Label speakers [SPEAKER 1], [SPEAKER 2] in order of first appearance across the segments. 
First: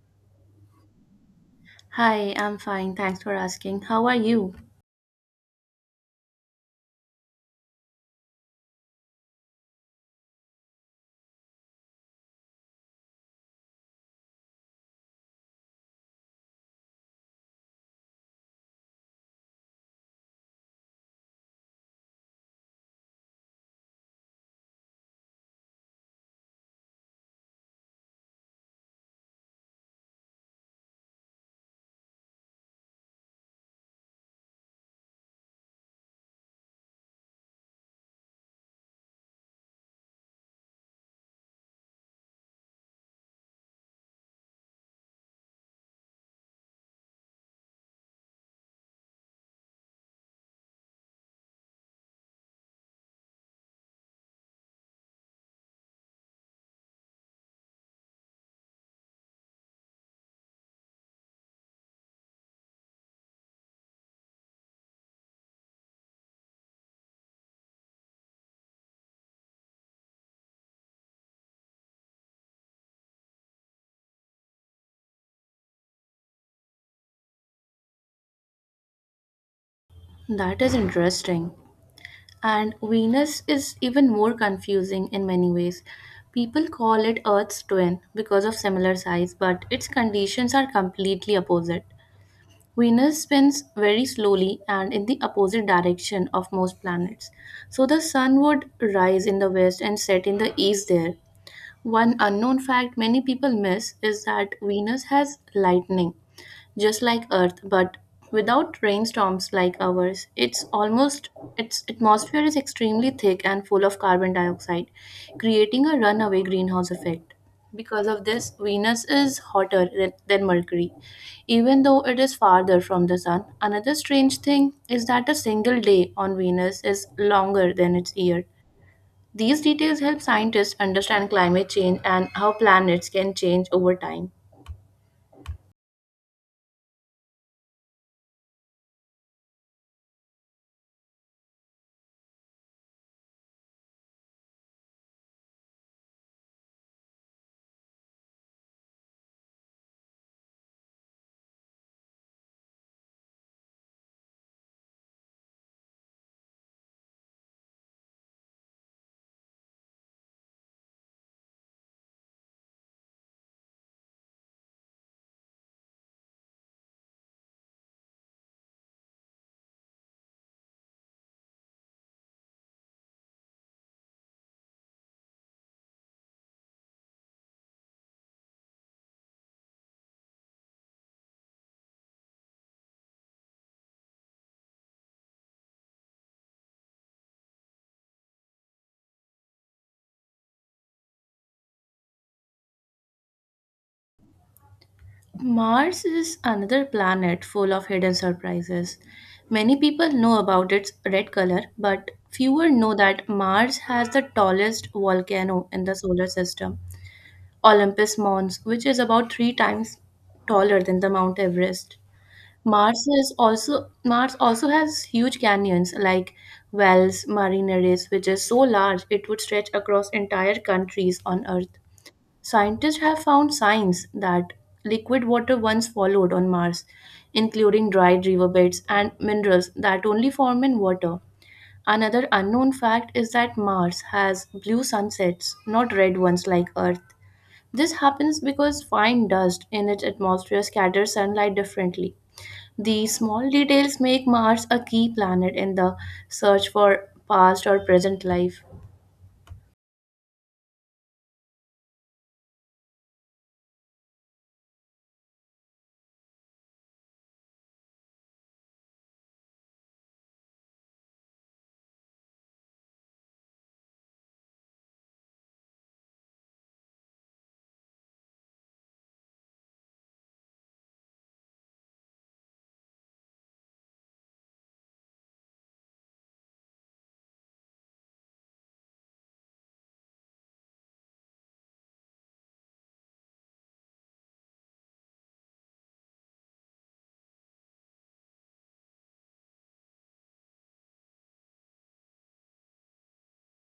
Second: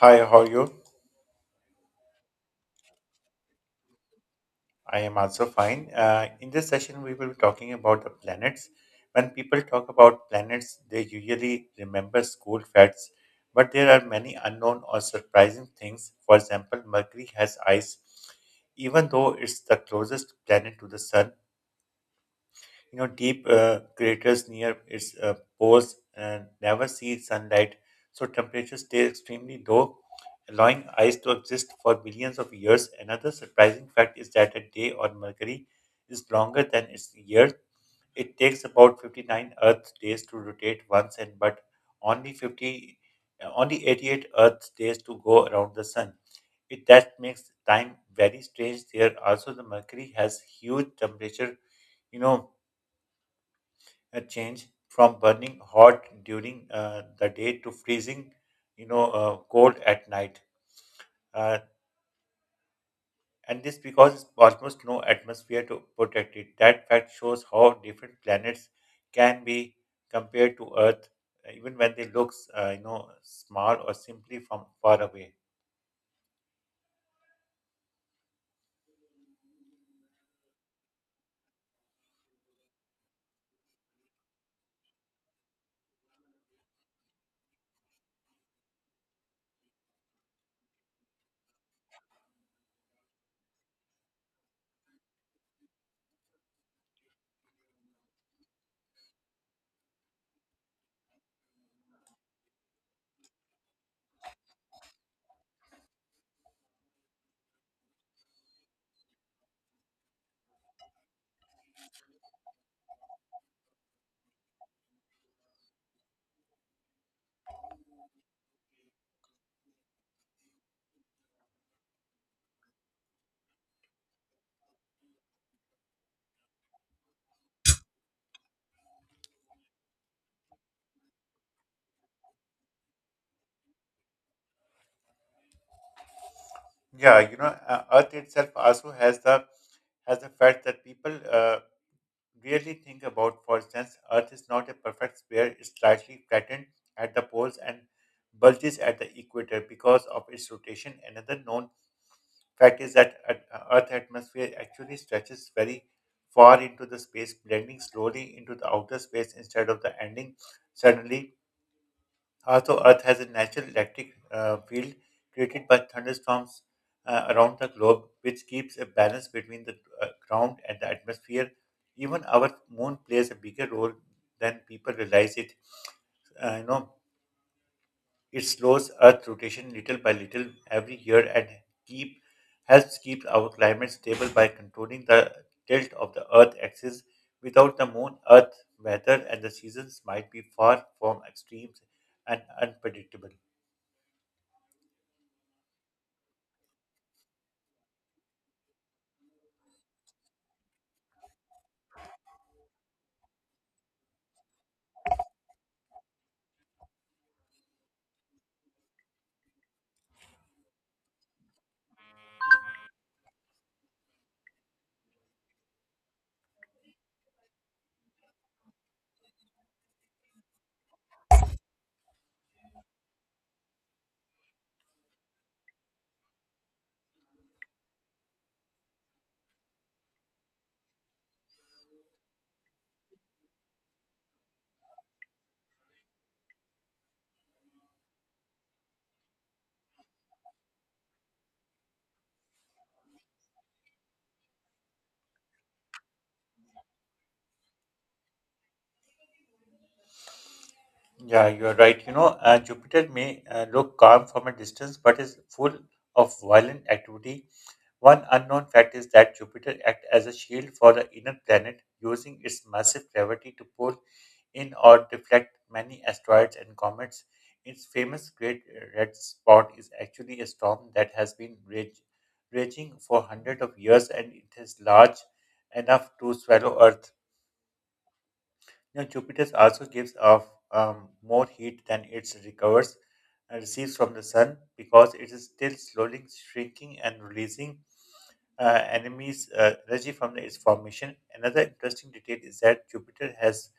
[SPEAKER 1] Hi, how are you?
[SPEAKER 2] Hi, I'm fine. Thanks for asking. How are you?
[SPEAKER 1] I am also fine. In this session, we will be talking about the planets. When people talk about planets, they usually remember school facts, but there are many unknown or surprising things. For example, Mercury has ice, even though it's the closest planet to the sun. You know, deep craters near its poles never see sunlight, so temperatures stay extremely low, allowing ice to exist for millions of years. Another surprising fact is that a day on Mercury is longer than its year. It takes about 59 Earth days to rotate once, and but only 50, uh, only 88 Earth days to go around the sun. It that makes time very strange there. Also, the Mercury has huge temperature, you know, a change from burning hot during the day to freezing, you know, cold at night. Uh, and this because almost no atmosphere to protect it. That fact shows how different planets can be compared to Earth, even when they look, you know, small or simply from far away.
[SPEAKER 2] That is interesting. And Venus is even more confusing in many ways. People call it Earth's twin because of similar size, but its conditions are completely opposite. Venus spins very slowly and in the opposite direction of most planets. So the sun would rise in the west and set in the east there. One unknown fact many people miss is that Venus has lightning just like Earth, but without rainstorms like ours. It's almost its atmosphere is extremely thick and full of carbon dioxide, creating a runaway greenhouse effect. Because of this, Venus is hotter than Mercury, even though it is farther from the Sun. Another strange thing is that a single day on Venus is longer than its year. These details help scientists understand climate change and how planets can change over time.
[SPEAKER 1] Yeah, you know, Earth itself also has the fact that people. Really think about, for instance, Earth is not a perfect sphere, it's slightly flattened at the poles and bulges at the equator because of its rotation. Another known fact is that Earth's atmosphere actually stretches very far into the space, blending slowly into the outer space instead of the ending suddenly also, Earth has a natural electric field created by thunderstorms around the globe, which keeps a balance between the ground and the atmosphere. Even our moon plays a bigger role than people realize it. You know, it slows Earth rotation little by little every year and keep helps keep our climate stable by controlling the tilt of the Earth axis. Without the moon, Earth weather and the seasons might be far from extremes and unpredictable.
[SPEAKER 2] Mars is another planet full of hidden surprises. Many people know about its red color, but fewer know that Mars has the tallest volcano in the solar system, Olympus Mons, which is about 3 times taller than the Mount Everest. Mars also has huge canyons like Wells Marineris, which is so large it would stretch across entire countries on Earth. Scientists have found signs that liquid water once followed on Mars, including dried riverbeds and minerals that only form in water. Another unknown fact is that Mars has blue sunsets, not red ones like Earth. This happens because fine dust in its atmosphere scatters sunlight differently. These small details make Mars a key planet in the search for past or present life.
[SPEAKER 1] Yeah, you are right. You know, Jupiter may look calm from a distance, but is full of violent activity. One unknown fact is that Jupiter acts as a shield for the inner planet, using its massive gravity to pull in or deflect many asteroids and comets. Its famous Great Red Spot is actually a storm that has been raging for hundreds of years, and it is large enough to swallow Earth. Now, Jupiter also gives off more heat than it recovers and receives from the sun because it is still slowly shrinking and releasing enemies energy from its formation. Another interesting detail is that Jupiter has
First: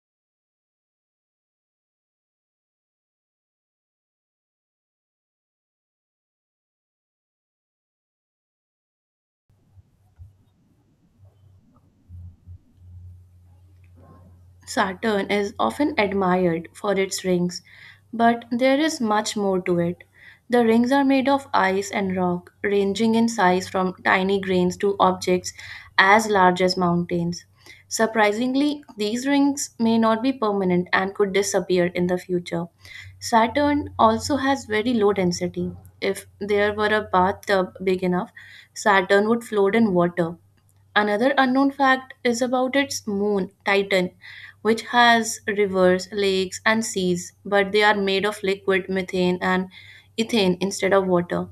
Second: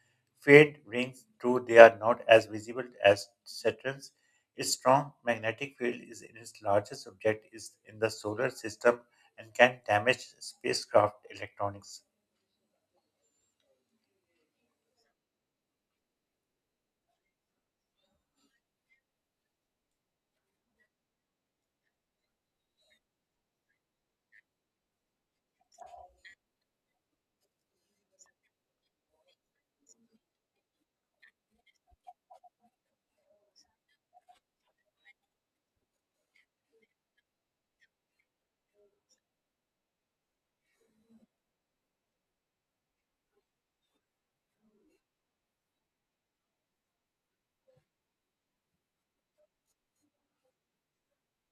[SPEAKER 1] faint rings, though they are not as visible as Saturn's. Its strong magnetic field is in its largest object is in the solar system and can damage spacecraft electronics.
[SPEAKER 2] Saturn is often admired for its rings, but there is much more to it. The rings are made of ice and rock, ranging in size from tiny grains to objects as large as mountains. Surprisingly, these rings may not be permanent and could disappear in the future. Saturn also has very low density. If there were a bathtub big enough, Saturn would float in water. Another unknown fact is about its moon, Titan, which has rivers, lakes, and seas, but they are made of liquid methane and ethane instead of water.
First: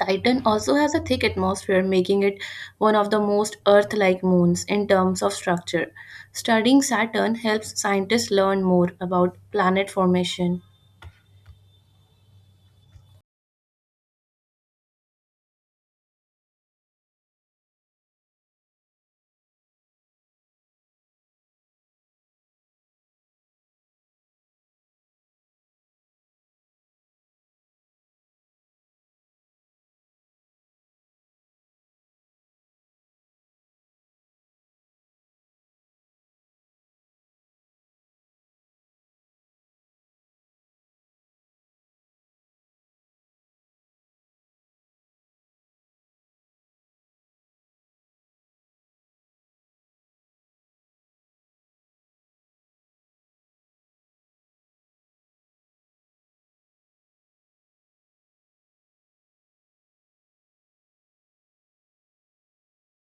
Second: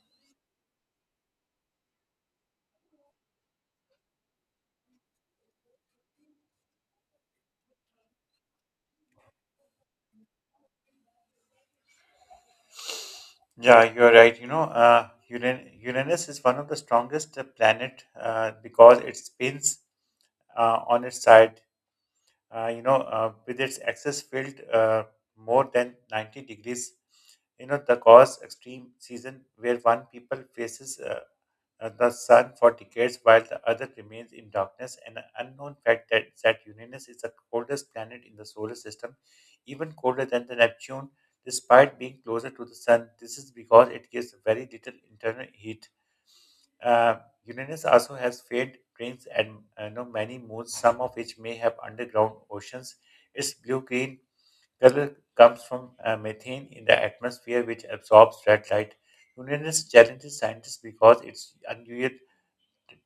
[SPEAKER 2] Titan also has a thick atmosphere, making it one of the most Earth like moons in terms of structure. Studying Saturn helps scientists learn more about planet formation.
[SPEAKER 1] Yeah, you're right. You know, Uranus is one of the strongest planet because it spins on its side. With its axis filled more than 90 degrees. You know, the cause extreme season where one people faces of the sun for decades while the other remains in darkness. An unknown fact that Uranus is the coldest planet in the solar system, even colder than the Neptune, despite being closer to the sun. This is because it gives very little internal heat. Uh, Uranus also has faint rings and you know, many moons, some of which may have underground oceans. Its blue-green color comes from methane in the atmosphere, which absorbs red light. Uranus challenges scientists because its unusual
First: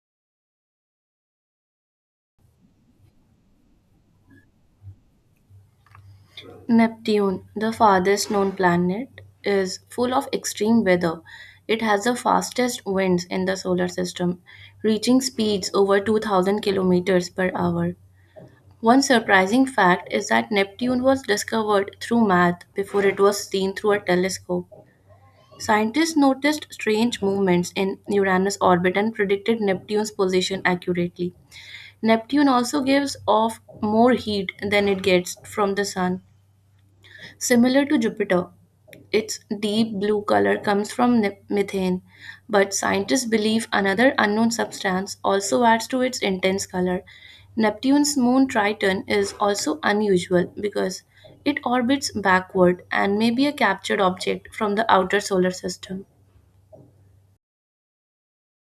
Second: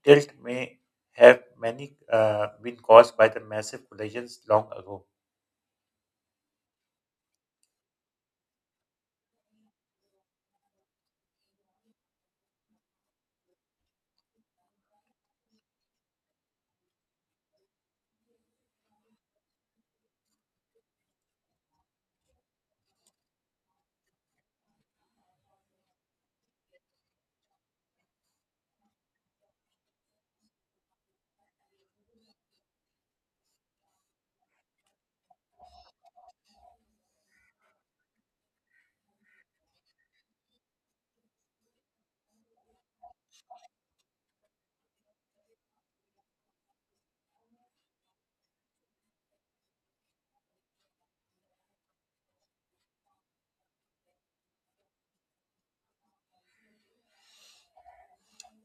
[SPEAKER 1] tilt may have many been caused by the massive collisions long ago.
[SPEAKER 2] Neptune, the farthest known planet, is full of extreme weather. It has the fastest winds in the solar system, reaching speeds over 2000 kilometers per hour. One surprising fact is that Neptune was discovered through math before it was seen through a telescope. Scientists noticed strange movements in Uranus' orbit and predicted Neptune's position accurately. Neptune also gives off more heat than it gets from the sun. Similar to Jupiter, its deep blue color comes from methane, but scientists believe another unknown substance also adds to its intense color. Neptune's moon Triton is also unusual because it orbits backward and may be a captured object from the outer solar system.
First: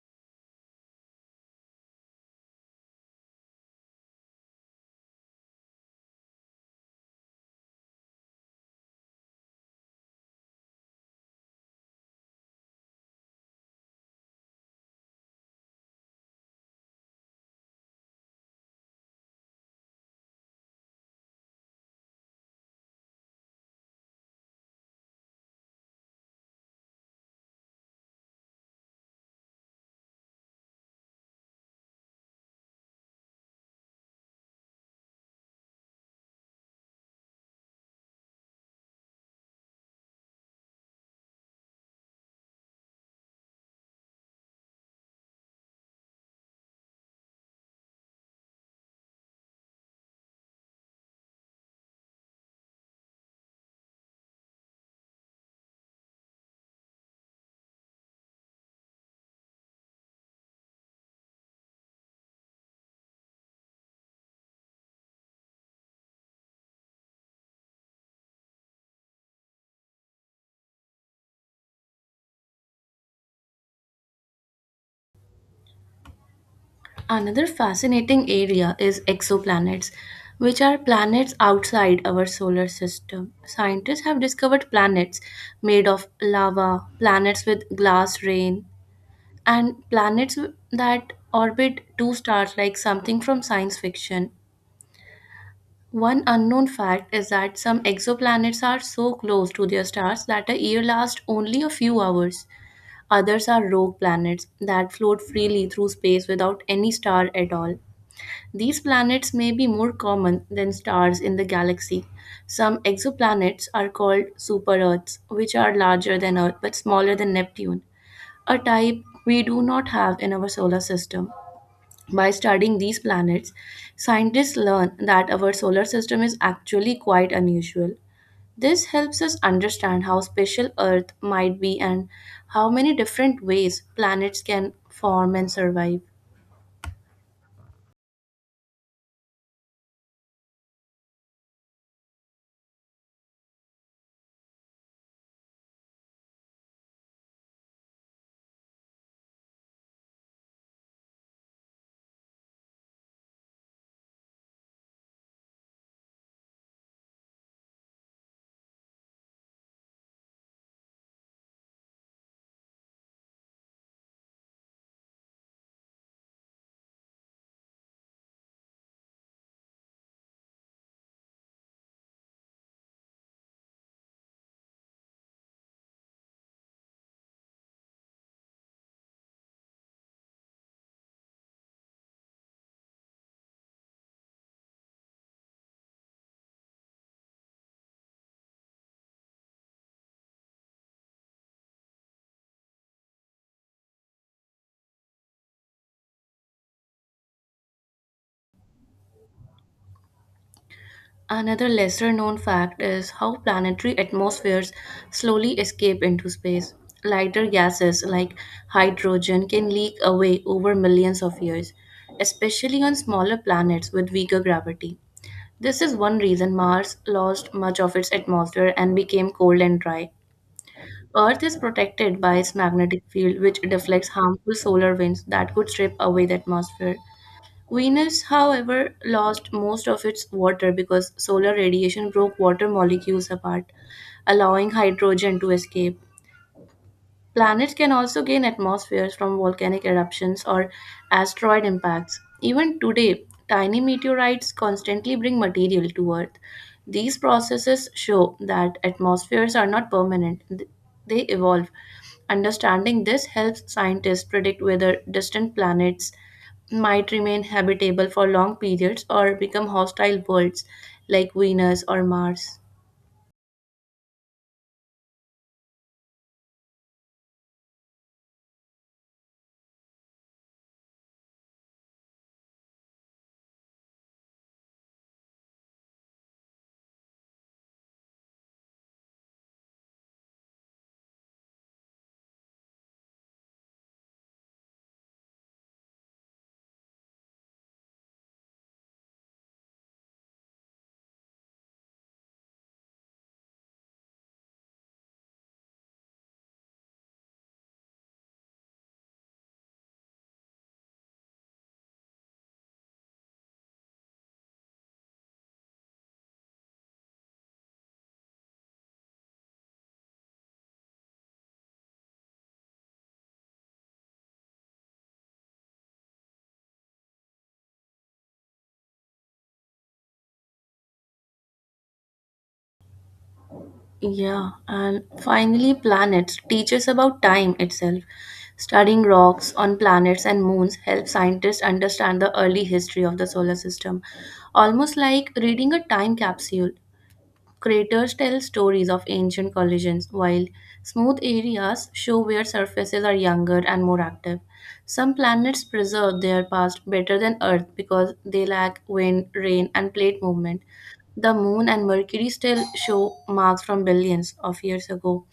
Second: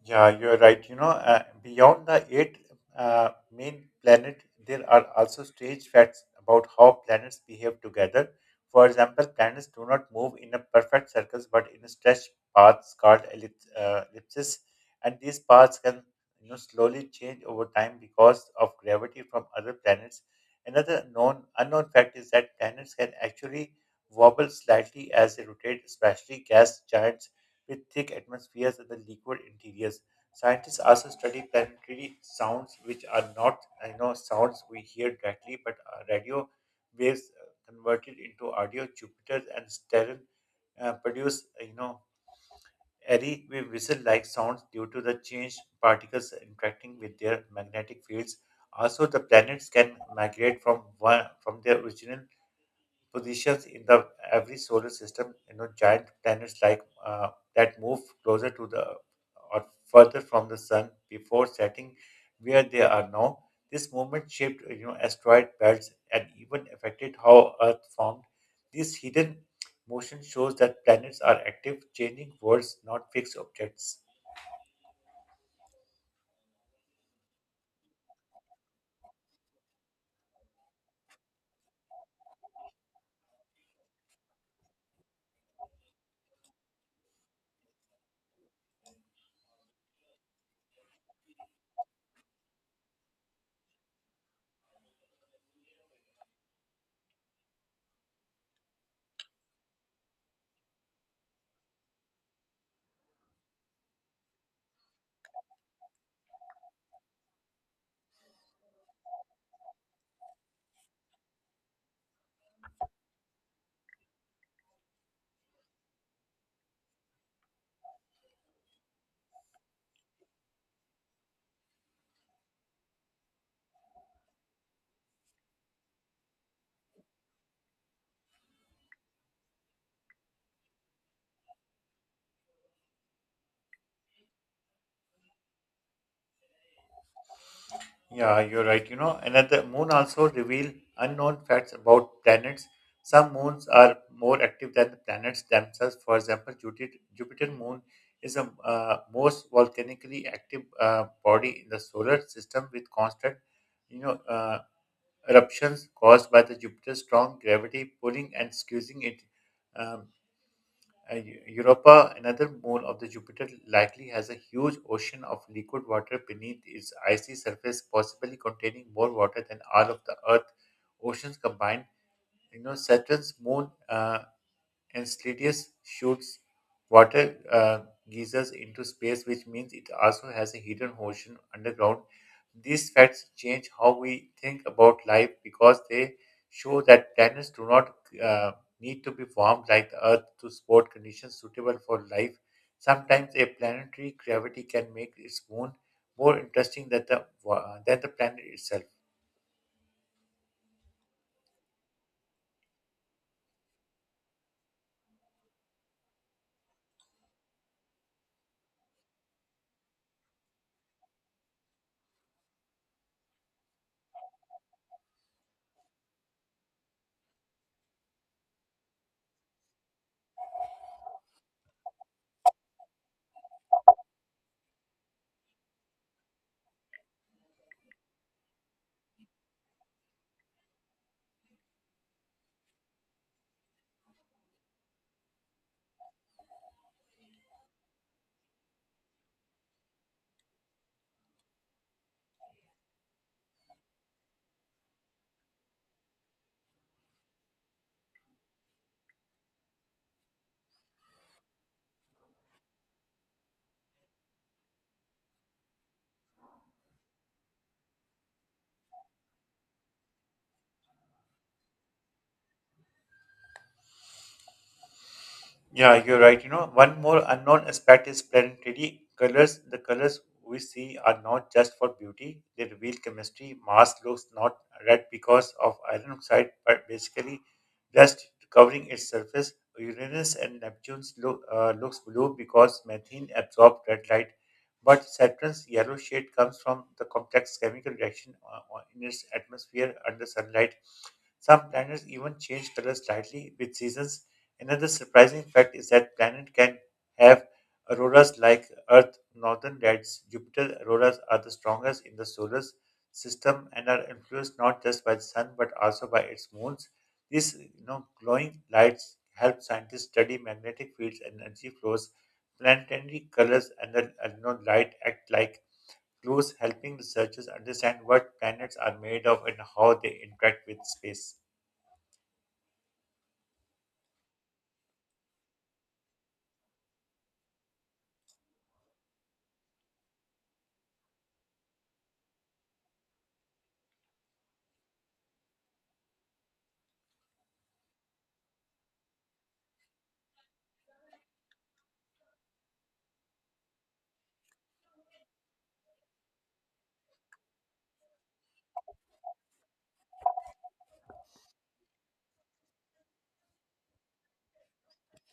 [SPEAKER 1] Yeah, you're right. You know, beyond the eight main planet, there are also strange facts about how planets behave together. For example, planets do not move in a perfect circles, but in stretched paths called ellipses, and these paths can you know slowly change over time because of gravity from other planets. Another known unknown fact is that planets can actually wobble slightly as they rotate, especially gas giants with thick atmospheres and the liquid interiors. Scientists also study planetary sounds, which are not you know sounds we hear directly, but are radio waves converted into audio. Jupiter and Saturn produce you know airy whistle-like sounds due to the changed particles interacting with their magnetic fields. Also, the planets can migrate from their original positions in the every solar system you know giant planets like that move closer to the or further from the sun before setting where they are now this movement shaped you know asteroid belts and even affected how earth formed this hidden motion shows that planets are active changing worlds not fixed objects.
[SPEAKER 2] Another fascinating area is exoplanets, which are planets outside our solar system. Scientists have discovered planets made of lava, planets with glass rain, and planets that orbit two stars like something from science fiction. One unknown fact is that some exoplanets are so close to their stars that a year lasts only a few hours. Others are rogue planets that float freely through space without any star at all. These planets may be more common than stars in the galaxy. Some exoplanets are called super Earths, which are larger than Earth but smaller than Neptune, a type we do not have in our solar system. By studying these planets, scientists learn that our solar system is actually quite unusual. This helps us understand how special Earth might be and how many different ways planets can form and survive.
[SPEAKER 1] Yeah, you're right. You know, another moon also reveal unknown facts about planets. Some moons are more active than the planets themselves. For example, Jupiter moon is the most volcanically active body in the solar system with constant, you know, eruptions caused by the Jupiter's strong gravity pulling and squeezing it. Um, Europa, another moon of the Jupiter, likely has a huge ocean of liquid water beneath its icy surface, possibly containing more water than all of the Earth oceans combined. You know, Saturn's moon and Slitius shoots water geysers into space, which means it also has a hidden ocean underground. These facts change how we think about life because they show that planets do not uh, need to be formed like the Earth to support conditions suitable for life. Sometimes a planetary gravity can make its moon more interesting than than the planet itself.
[SPEAKER 2] Another lesser known fact is how planetary atmospheres slowly escape into space. Lighter gases like hydrogen can leak away over millions of years, especially on smaller planets with weaker gravity. This is one reason Mars lost much of its atmosphere and became cold and dry. Earth is protected by its magnetic field, which deflects harmful solar winds that could strip away the atmosphere. Venus, however, lost most of its water because solar radiation broke water molecules apart, allowing hydrogen to escape. Planets can also gain atmospheres from volcanic eruptions or asteroid impacts. Even today, tiny meteorites constantly bring material to Earth. These processes show that atmospheres are not permanent, they evolve. Understanding this helps scientists predict whether distant planets might remain habitable for long periods or become hostile worlds like Venus or Mars.
[SPEAKER 1] Yeah, you're right. You know, one more unknown aspect is planetary colors. The colors we see are not just for beauty, they reveal chemistry. Mars looks not red because of iron oxide, but basically dust covering its surface. Uranus and Neptune's looks blue because methane absorbs red light, but Saturn's yellow shade comes from the complex chemical reaction in its atmosphere under sunlight. Some planets even change colors slightly with seasons. Another surprising fact is that planet can have auroras like Earth northern lights. Jupiter auroras are the strongest in the solar system and are influenced not just by the sun but also by its moons. These you know, glowing lights help scientists study magnetic fields and energy flows. Planetary colors and the you know, light act like clues, helping researchers understand what planets are made of and how they interact with space.
[SPEAKER 2] Yeah, and finally, planets teach us about time itself. Studying rocks on planets and moons helps scientists understand the early history of the solar system, almost like reading a time capsule. Craters tell stories of ancient collisions, while smooth areas show where surfaces are younger and more active. Some planets preserve their past better than Earth because they lack wind, rain, and plate movement. The Moon and Mercury still show marks from billions of years ago.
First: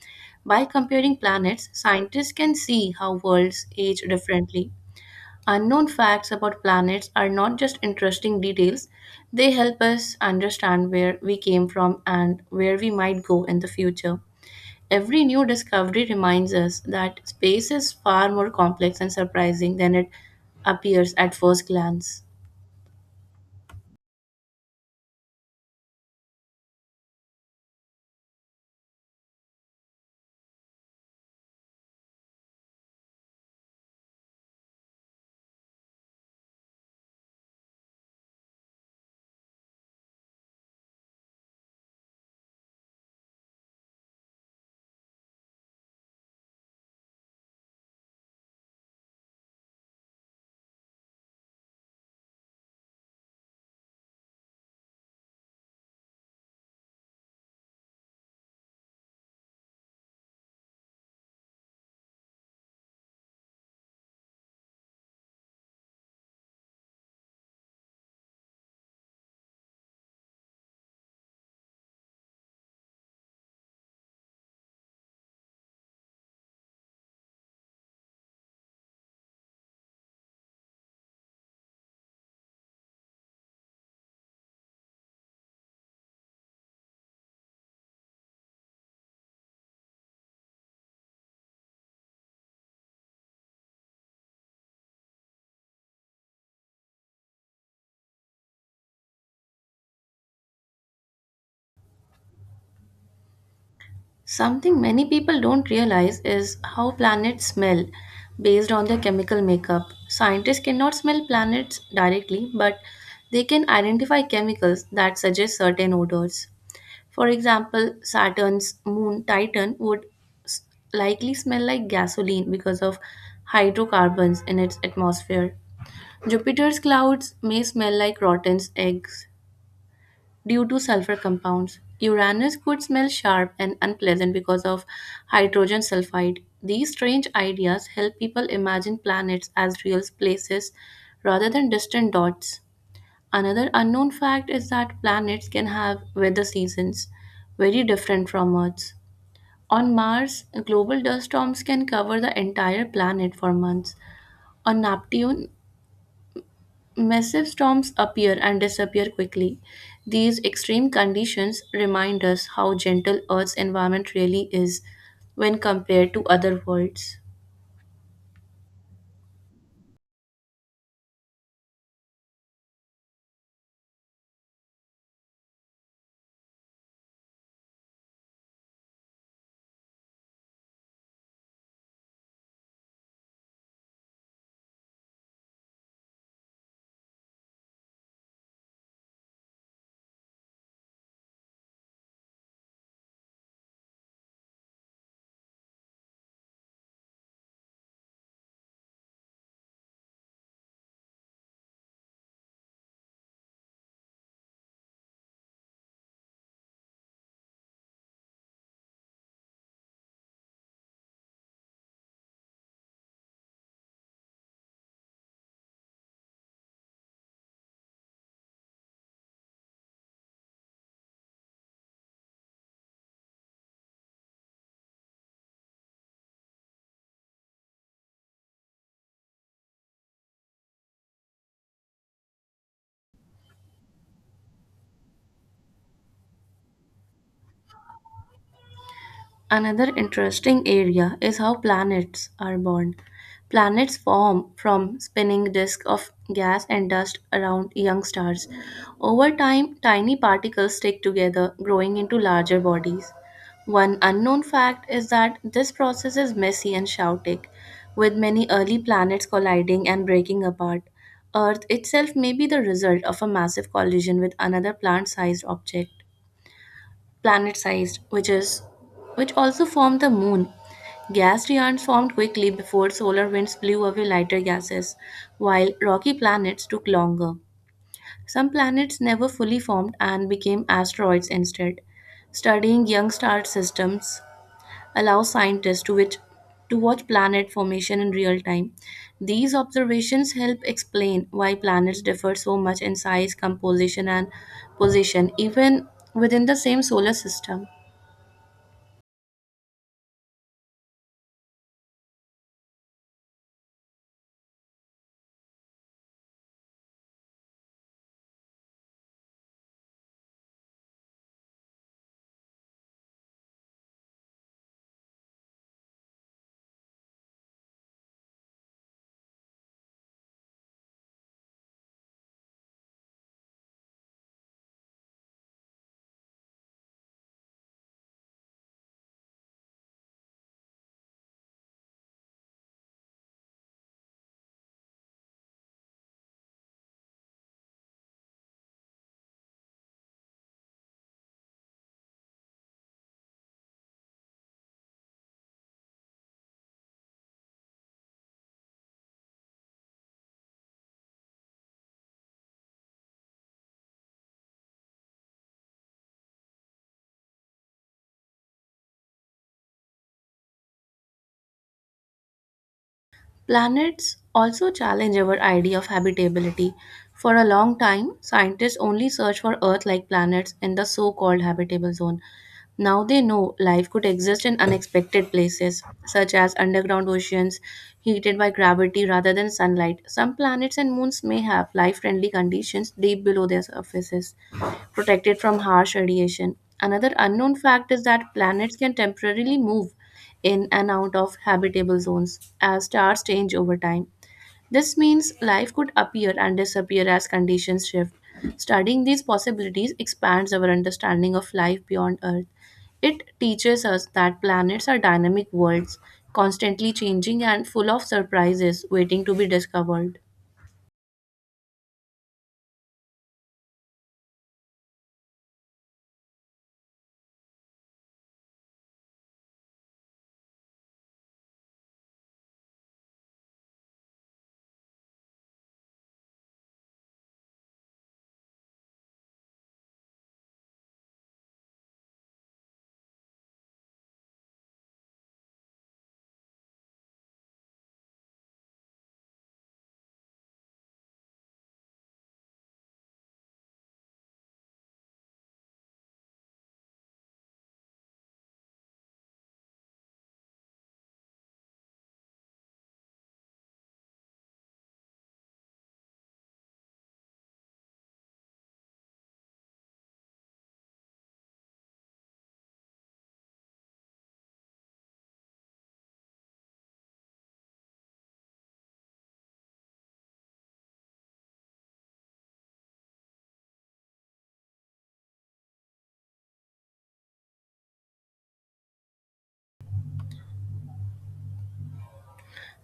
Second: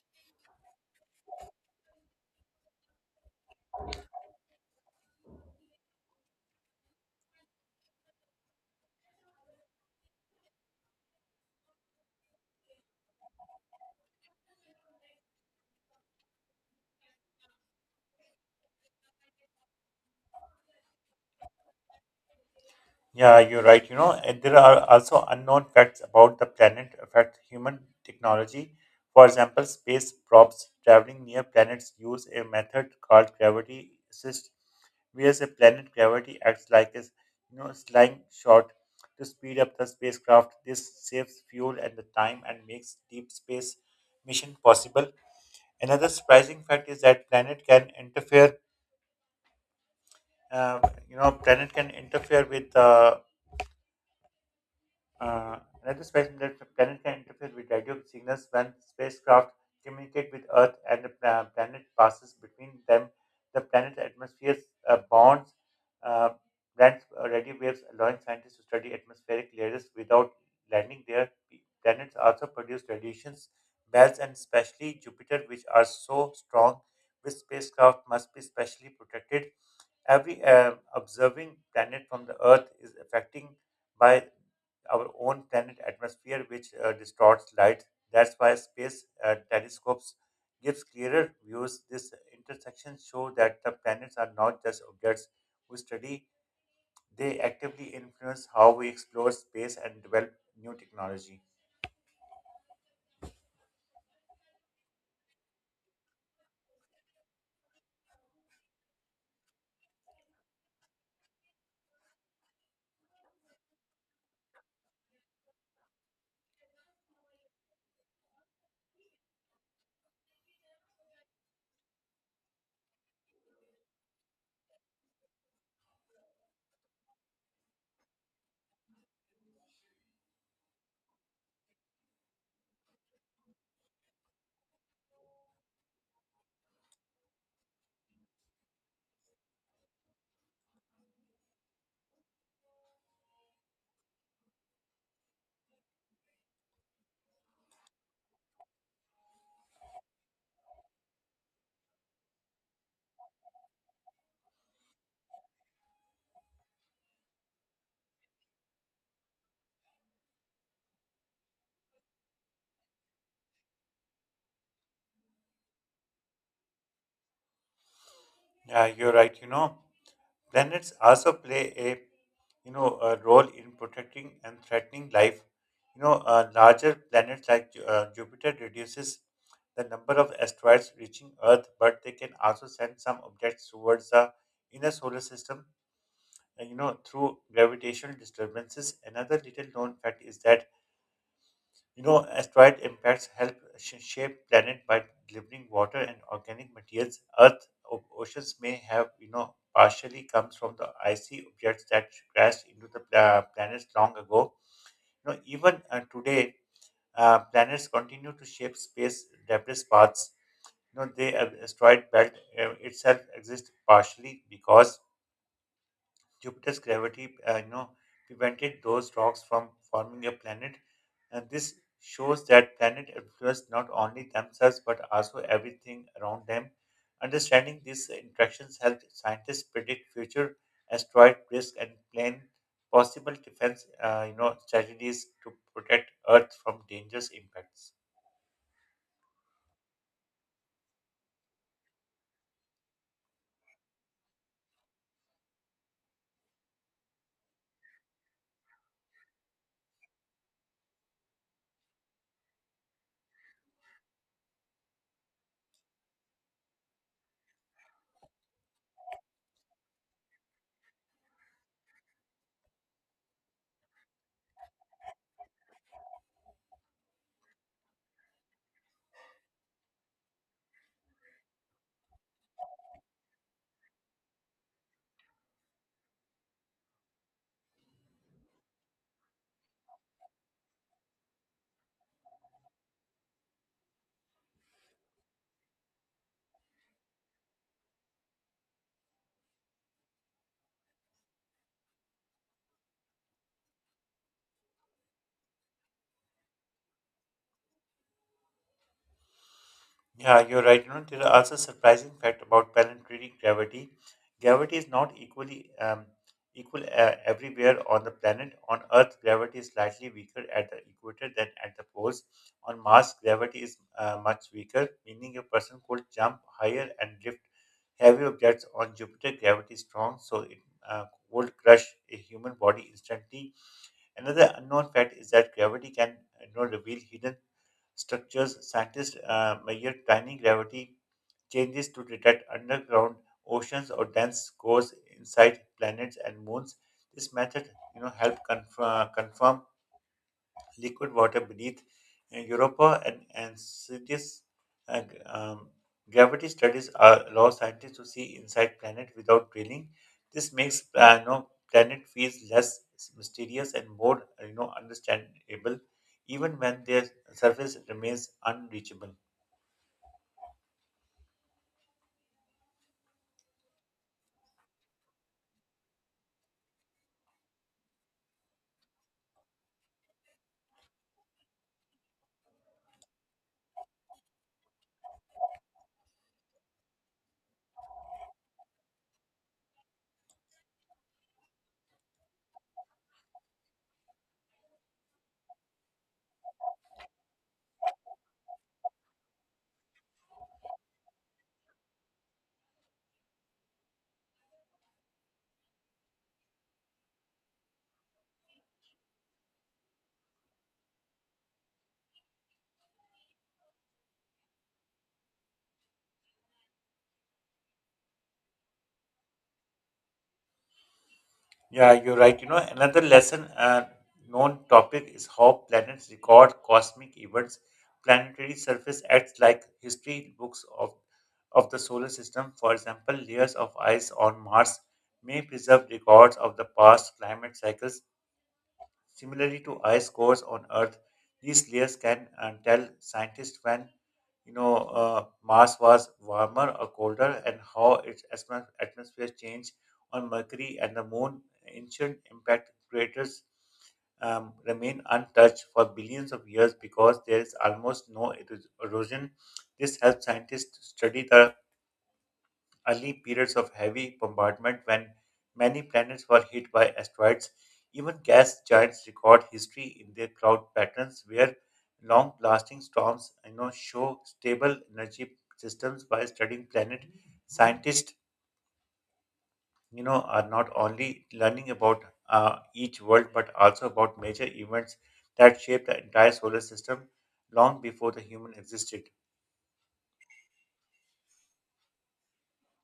[SPEAKER 2] By comparing planets, scientists can see how worlds age differently. Unknown facts about planets are not just interesting details, they help us understand where we came from and where we might go in the future. Every new discovery reminds us that space is far more complex and surprising than it appears at first glance.
[SPEAKER 1] Yeah, you're right. You know, and there are also unknown facts about the planet affect human technology. For example, space probes traveling near planets use a method called gravity assist, whereas a planet gravity acts like a you know slingshot to speed up the spacecraft. This saves fuel and the time and makes deep space mission possible. Another surprising fact is that planet can interfere. Uh, you know, planet can interfere with the Uh, another space pla- planet can interfere with radio signals when spacecraft communicate with Earth and the planet passes between them. The planet's atmosphere bonds uh, grants radio waves, allowing scientists to study atmospheric layers without landing there. Planets also produce radiations belts, and especially Jupiter, which are so strong, which spacecraft must be specially protected every observing planet from the Earth is affecting by our own planet atmosphere, which distorts light. That's why space telescopes gives clearer views. These intersections show that the planets are not just objects we study; they actively influence how we explore space and develop new technology.
[SPEAKER 2] Something many people don't realize is how planets smell based on their chemical makeup. Scientists cannot smell planets directly, but they can identify chemicals that suggest certain odors. For example, Saturn's moon Titan would s- likely smell like gasoline because of hydrocarbons in its atmosphere. Jupiter's clouds may smell like rotten eggs, due to sulfur compounds. Uranus could smell sharp and unpleasant because of hydrogen sulfide. These strange ideas help people imagine planets as real places rather than distant dots. Another unknown fact is that planets can have weather seasons very different from Earth's. On Mars, global dust storms can cover the entire planet for months. On Neptune, massive storms appear and disappear quickly. These extreme conditions remind us how gentle Earth's environment really is when compared to other worlds.
[SPEAKER 1] Yeah, you're right. You know. Planets also play a you know a role in protecting and threatening life. You know, larger planets like Jupiter reduces the number of asteroids reaching Earth, but they can also send some objects towards the inner solar system. You know, through gravitational disturbances. Another little known fact is that you know, asteroid impacts help shape planet by delivering water and organic materials. Earth oceans may have, you know, partially comes from the icy objects that crashed into the planets long ago. You know, even today, planets continue to shape space debris paths. You know, the asteroid belt itself exists partially because Jupiter's gravity, you know, prevented those rocks from forming a planet. And this shows that planet influence not only themselves but also everything around them. Understanding these interactions helps scientists predict future asteroid risk and plan possible defense, you know, strategies to protect Earth from dangerous impacts.
[SPEAKER 2] Another interesting area is how planets are born. Planets form from spinning disks of gas and dust around young stars. Over time, tiny particles stick together, growing into larger bodies. One unknown fact is that this process is messy and chaotic, with many early planets colliding and breaking apart. Earth itself may be the result of a massive collision with another plant sized object planet-sized, which also formed the moon. Gas giants formed quickly before solar winds blew away lighter gases, while rocky planets took longer. Some planets never fully formed and became asteroids instead. Studying young star systems allows scientists to which to watch planet formation in real time. These observations help explain why planets differ so much in size, composition, and position, even within the same solar system.
[SPEAKER 1] Yeah, you're right. You know, there are also surprising fact about planetary gravity. Gravity is not equal everywhere on the planet. On Earth, gravity is slightly weaker at the equator than at the poles. On Mars, gravity is much weaker, meaning a person could jump higher and lift heavy objects. On Jupiter, gravity is strong, so it would crush a human body instantly. Another unknown fact is that gravity can, reveal hidden structures. Scientists measure tiny gravity changes to detect underground oceans or dense cores inside planets and moons. This method, help confirm liquid water beneath Europa and cities. uh, um, Gravity studies are, allow scientists to see inside planet without drilling. This makes planet feels less mysterious and more understandable, even when their surface remains unreachable.
[SPEAKER 2] Planets also challenge our idea of habitability. For a long time, scientists only searched for Earth like planets in the so called habitable zone. Now they know life could exist in unexpected places, such as underground oceans heated by gravity rather than sunlight. Some planets and moons may have life friendly conditions deep below their surfaces, protected from harsh radiation. Another unknown fact is that planets can temporarily move in and out of habitable zones as stars change over time. This means life could appear and disappear as conditions shift. Studying these possibilities expands our understanding of life beyond Earth. It teaches us that planets are dynamic worlds, constantly changing and full of surprises waiting to be discovered.
[SPEAKER 1] Yeah, you're right. You know, another lesson known topic is how planets record cosmic events. Planetary surface acts like history books of the solar system. For example, layers of ice on Mars may preserve records of the past climate cycles. Similarly to ice cores on Earth, these layers can tell scientists when Mars was warmer or colder and how its atmosphere changed on Mercury and the Moon. Ancient impact craters remain untouched for billions of years because there is almost no erosion. This helps scientists study the early periods of heavy bombardment when many planets were hit by asteroids. Even gas giants record history in their cloud patterns where long lasting storms show stable energy systems by studying planet. Scientists are not only learning about each world but also about major events that shape the entire solar system long before the human existed.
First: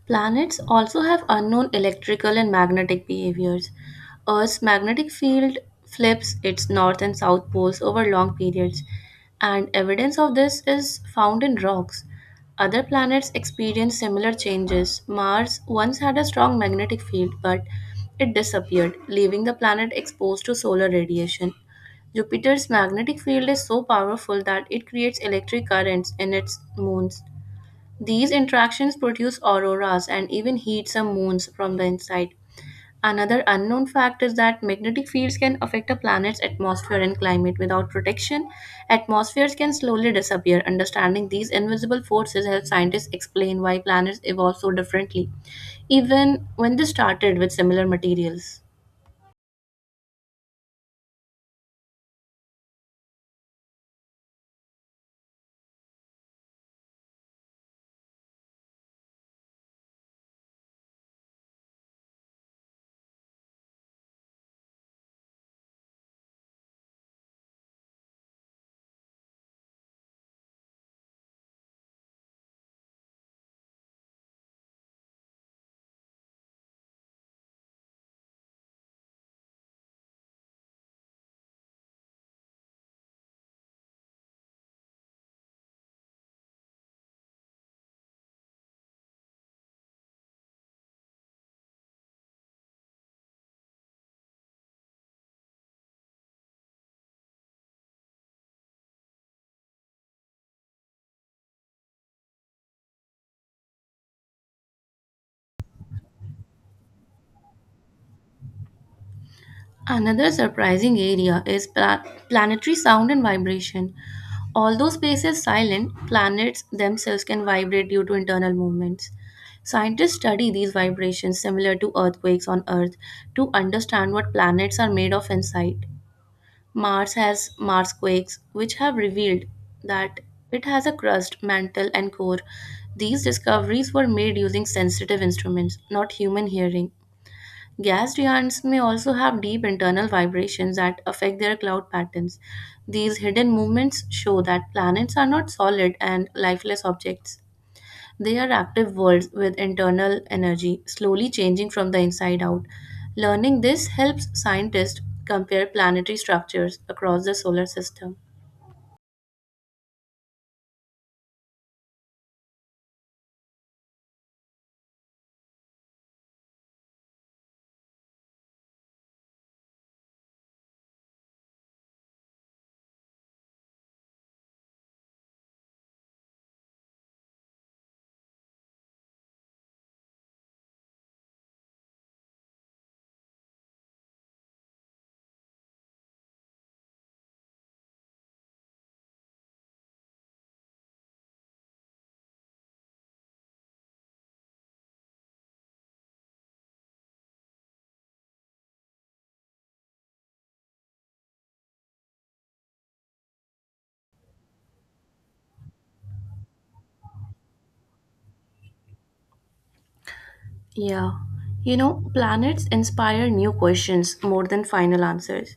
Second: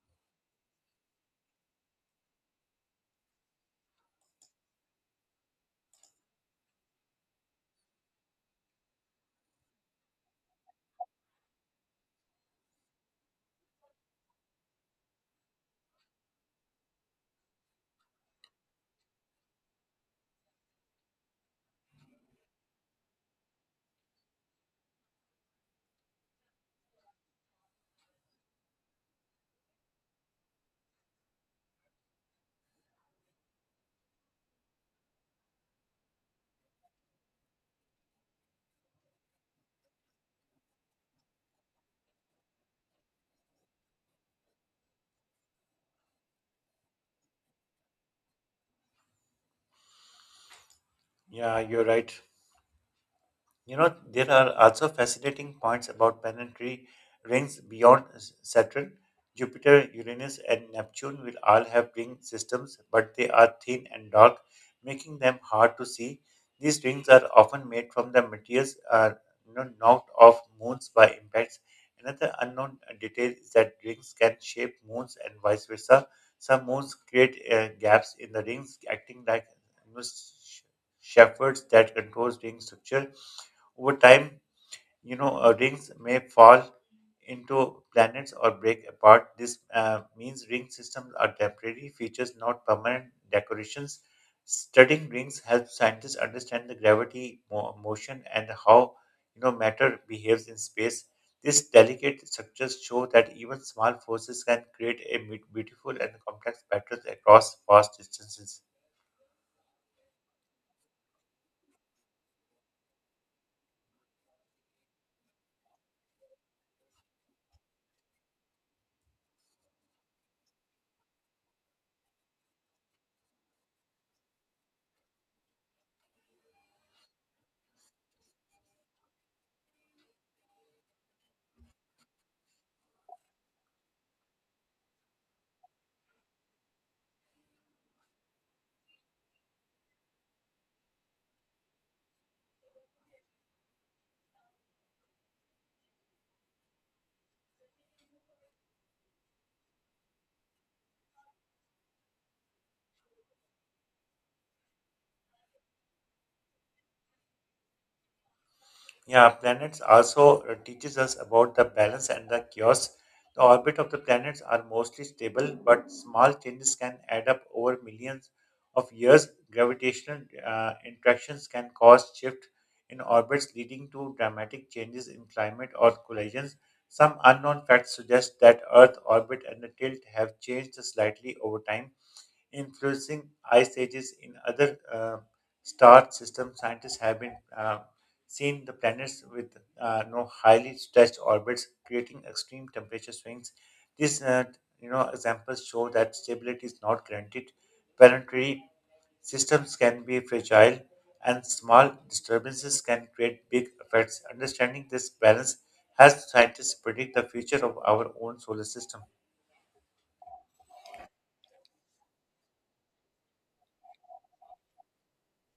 [SPEAKER 2] Planets also have unknown electrical and magnetic behaviors. Earth's magnetic field flips its north and south poles over long periods, and evidence of this is found in rocks. Other planets experience similar changes. Mars once had a strong magnetic field, but it disappeared, leaving the planet exposed to solar radiation. Jupiter's magnetic field is so powerful that it creates electric currents in its moons. These interactions produce auroras and even heat some moons from the inside. Another unknown fact is that magnetic fields can affect a planet's atmosphere and climate. Without protection, atmospheres can slowly disappear. Understanding these invisible forces helps scientists explain why planets evolve so differently, even when they started with similar materials.
[SPEAKER 1] Yeah, you're right. You know, there are also fascinating points about planetary rings beyond Saturn. Jupiter, Uranus, and Neptune will all have ring systems, but they are thin and dark, making them hard to see. These rings are often made from the materials knocked off moons by impacts. Another unknown detail is that rings can shape moons and vice versa. Some moons create gaps in the rings, acting like you know, sh- shepherds that controls ring structure. Over time, rings may fall into planets or break apart. This means ring systems are temporary features, not permanent decorations. Studying rings helps scientists understand the gravity, motion, and how matter behaves in space. These delicate structures show that even small forces can create a beautiful and complex patterns across vast distances.
[SPEAKER 2] Another surprising area is planetary sound and vibration. Although space is silent, planets themselves can vibrate due to internal movements. Scientists study these vibrations similar to earthquakes on Earth to understand what planets are made of inside. Mars has Mars quakes, which have revealed that it has a crust, mantle, and core. These discoveries were made using sensitive instruments, not human hearing. Gas giants may also have deep internal vibrations that affect their cloud patterns. These hidden movements show that planets are not solid and lifeless objects. They are active worlds with internal energy, slowly changing from the inside out. Learning this helps scientists compare planetary structures across the solar system.
[SPEAKER 1] Yeah, planets also teaches us about the balance and the chaos. The orbit of the planets are mostly stable, but small changes can add up over millions of years. Gravitational interactions can cause shift in orbits, leading to dramatic changes in climate or collisions. Some unknown facts suggest that Earth orbit and the tilt have changed slightly over time influencing ice ages in other star systems. Scientists have been seen the planets with no highly stretched orbits, creating extreme temperature swings. These examples show that stability is not guaranteed. Planetary systems can be fragile, and small disturbances can create big effects. Understanding this balance helps scientists predict the future of our own solar system.
[SPEAKER 2] Yeah. You know, planets inspire new questions more than final answers.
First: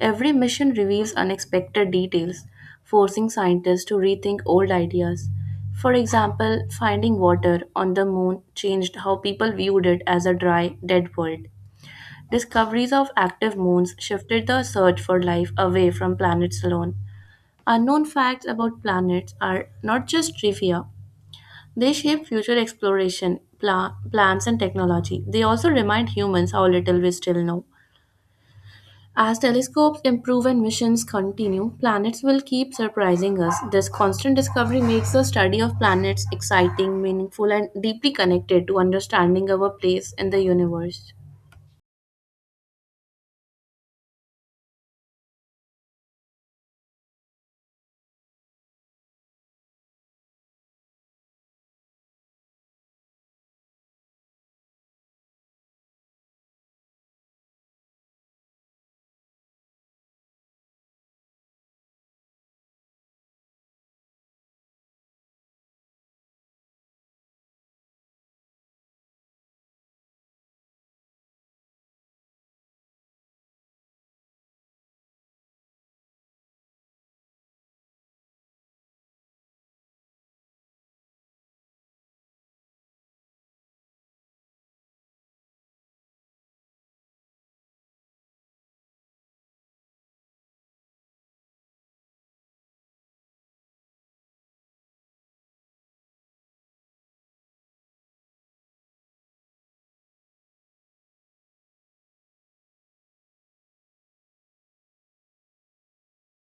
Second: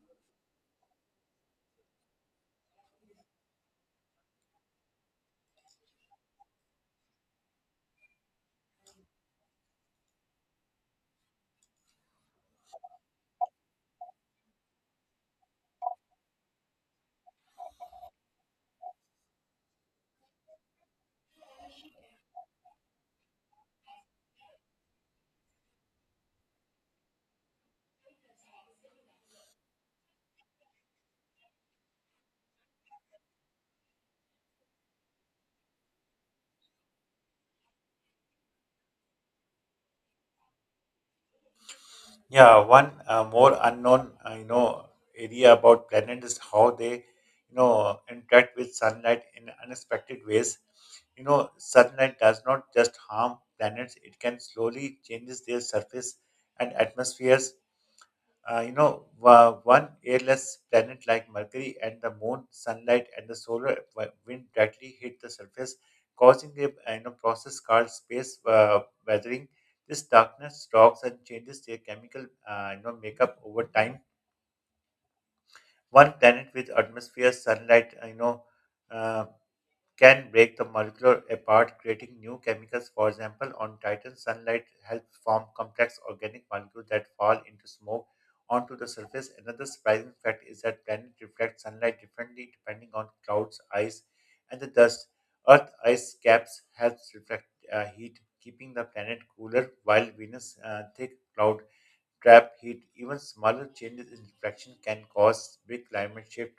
[SPEAKER 2] Every mission reveals unexpected details, forcing scientists to rethink old ideas. For example, finding water on the moon changed how people viewed it as a dry, dead world. Discoveries of active moons shifted the search for life away from planets alone. Unknown facts about planets are not just trivia, they shape future exploration, plans, and technology. They also remind humans how little we still know. As telescopes improve and missions continue, planets will keep surprising us. This constant discovery makes the study of planets exciting, meaningful, and deeply connected to understanding our place in the universe.
[SPEAKER 1] Yeah, one more unknown, area about planet is how they, interact with sunlight in unexpected ways. You know, sunlight does not just harm planets; it can slowly changes their surface and atmospheres. One airless planet like Mercury and the moon, sunlight and the solar wind directly hit the surface, causing a process called space weathering. This darkness rocks and changes their chemical makeup over time. One planet with atmosphere, sunlight, uh, can break the molecular apart, creating new chemicals. For example, on Titan, sunlight helps form complex organic molecules that fall into smoke onto the surface. Another surprising fact is that planets reflect sunlight differently depending on clouds, ice, and the dust. Earth ice caps helps reflect heat, keeping the planet cooler, while Venus' thick cloud trap heat. Even smaller changes in reflection can cause big climate shift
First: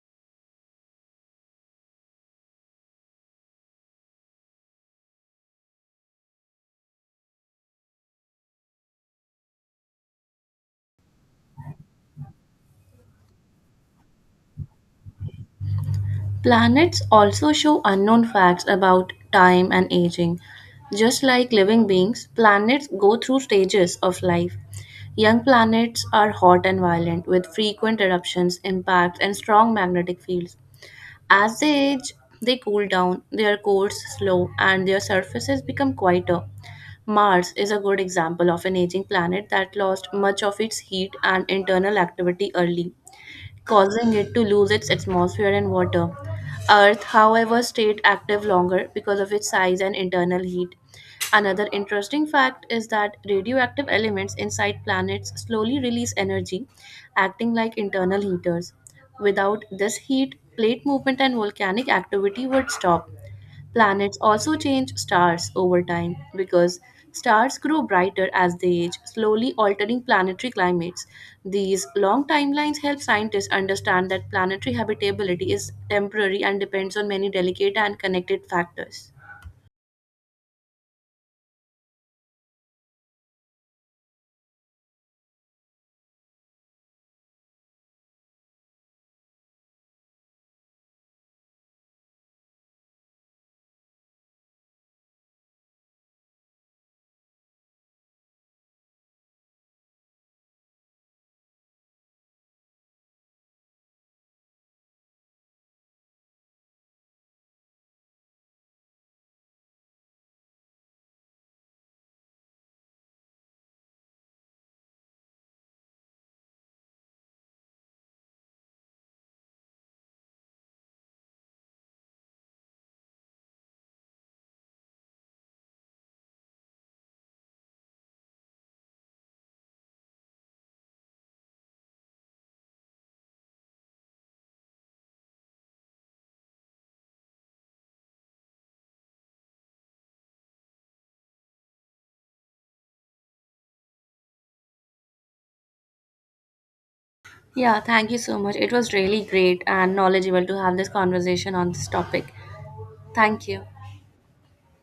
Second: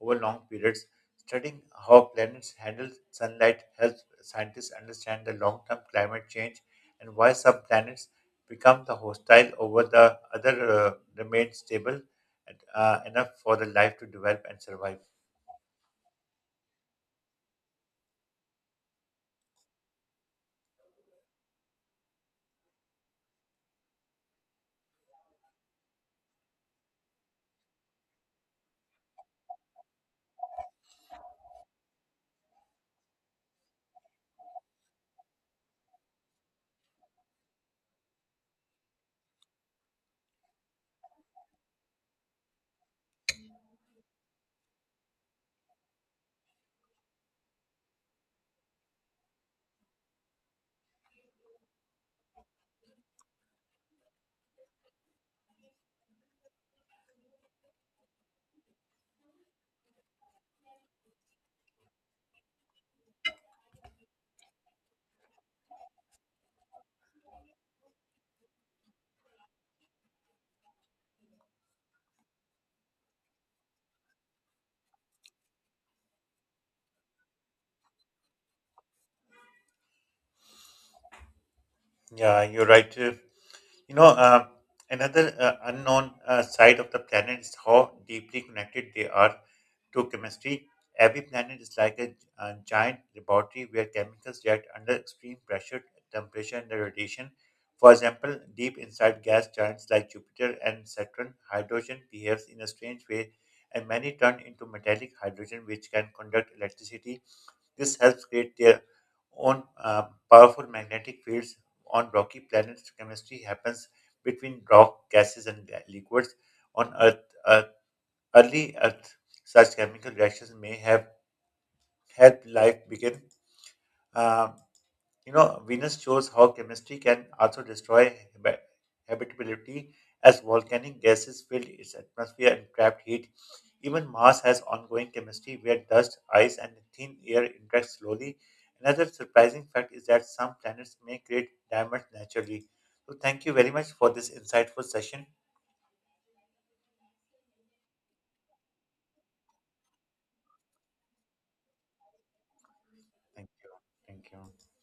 [SPEAKER 1] over long periods. Studying how planets handle sunlight helps scientists understand the long-term climate change and why some planets become the hostile over the other remain stable and, enough for the life to develop and survive.
[SPEAKER 2] Planets also show unknown facts about time and aging. Just like living beings, planets go through stages of life. Young planets are hot and violent, with frequent eruptions, impacts, and strong magnetic fields. As they age, they cool down, their cores slow, and their surfaces become quieter. Mars is a good example of an aging planet that lost much of its heat and internal activity early, causing it to lose its atmosphere and water. Earth, however, stayed active longer because of its size and internal heat. Another interesting fact is that radioactive elements inside planets slowly release energy, acting like internal heaters. Without this heat, plate movement and volcanic activity would stop. Planets also change stars over time because stars grow brighter as they age, slowly altering planetary climates. These long timelines help scientists understand that planetary habitability is temporary and depends on many delicate and connected factors.
[SPEAKER 1] Yeah, you're right. You know, uh, Another unknown side of the planet is how deeply connected they are to chemistry. Every planet is like a, giant laboratory where chemicals react under extreme pressure, temperature, and radiation. For example, deep inside gas giants like Jupiter and Saturn, hydrogen behaves in a strange way, and many turn into metallic hydrogen, which can conduct electricity. This helps create their own powerful magnetic fields on rocky planets. Chemistry happens between rock, gases, and liquids. On Earth, Earth early Earth, such chemical reactions may have helped life begin. Um, Venus shows how chemistry can also destroy habitability as volcanic gases fill its atmosphere and trap heat. Even Mars has ongoing chemistry where dust, ice, and thin air interact slowly. Another surprising fact is that some planets may create diamonds naturally. So, thank you very much for this insightful session.
[SPEAKER 2] Yeah, thank you so much. It was really great and knowledgeable to have this conversation on this topic. Thank
[SPEAKER 1] Thank
[SPEAKER 2] you.
[SPEAKER 1] you. Thank you.